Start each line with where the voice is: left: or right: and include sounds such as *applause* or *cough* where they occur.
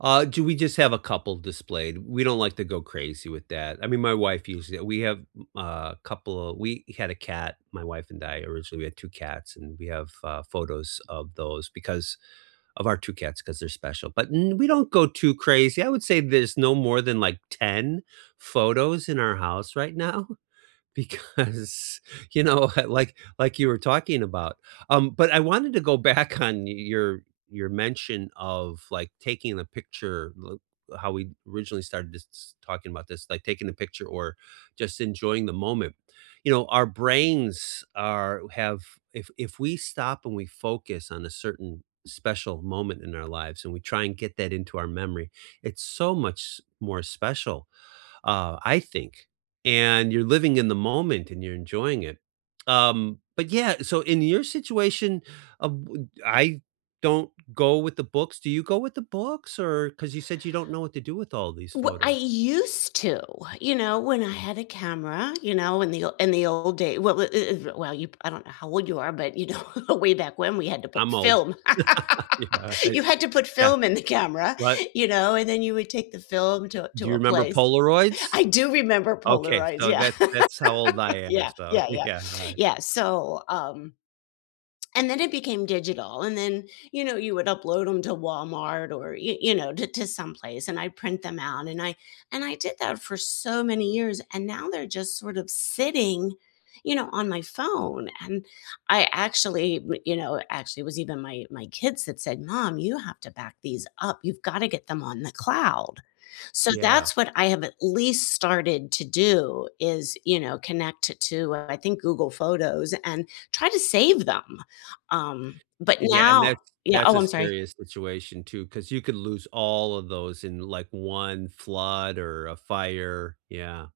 right: Uh, do we just have a couple displayed. We don't like to go crazy with that. I mean, my wife used it. We have, b uh, couple a we had a cat- my wife and I, originally- we had 2 cats, and we have, uh, photos of those because of our 2 cats 'cause they're special, but n we don't go too crazy, I would say there's no more than, like, 10 photos in our house right now because, you know, uh, like like you were talking about. Um, but I wanted to go back on y your your mention of, like, taking the picture, th how we originally started s talking about this, like, taking the picture or just enjoying the moment. You know, our brains are have if if we stop and we focus on a certain special moment in our lives, and we try and get that into our memory, it's so much s more special, uh, I think, and you're living in the moment, and you're enjoying it. Um, but yeah so, in your situation, uh bu I don't go with the books. Do you go with the books or 'cause you said you don't know what to do with all these
left: W I
right: photos.
left: used to, you know, when I had a camera, you know, in the o in the old day well, i i th well you I don't know how old you are, but, you know, way back when we had to put
right: I'm old.
left: film,
right: *laughs* Yeah.
left: *laughs*
right: It
left: you had to put
right: yeah.
left: film in the camera,
right: What?
left: you know, and then you would take the film to a
right: Do
left: to
right: you
left: a
right: remember
left: place.
right: Polaroids?
left: I do remember
right: Okay,
left: Polaroids,
right: so
left: yeah.
right: that's that's how old
left: *laughs*
right: I am,
left: Yeah,
right: so,
left: yeah, yeah,
right: yeah, alright.
left: yeah. So, um and then it became digital and then, you know, you would upload 'em to Walmart or, y you know, t to someplace, and I print them out and I and I did that for so many years, and now they're just sort of sitting, you know, on my phone, and I actually, w you know, actually, it was even my my kids that said, "Mom, you have to back these up. You've gotta get them on the cloud." So,
right: Yeah.
left: that's what I have at least started to do is, you know, connect it to, uh, I think, Google Photos and try to save them. Um, but
right: Yeah,
left: now
right: and that's
left: Yeah
right: that's
left: Oh,
right: a
left: I'm sorry.
right: serious situation too, 'cause you could lose all of those in, like, 1 flood or a fire, yeah.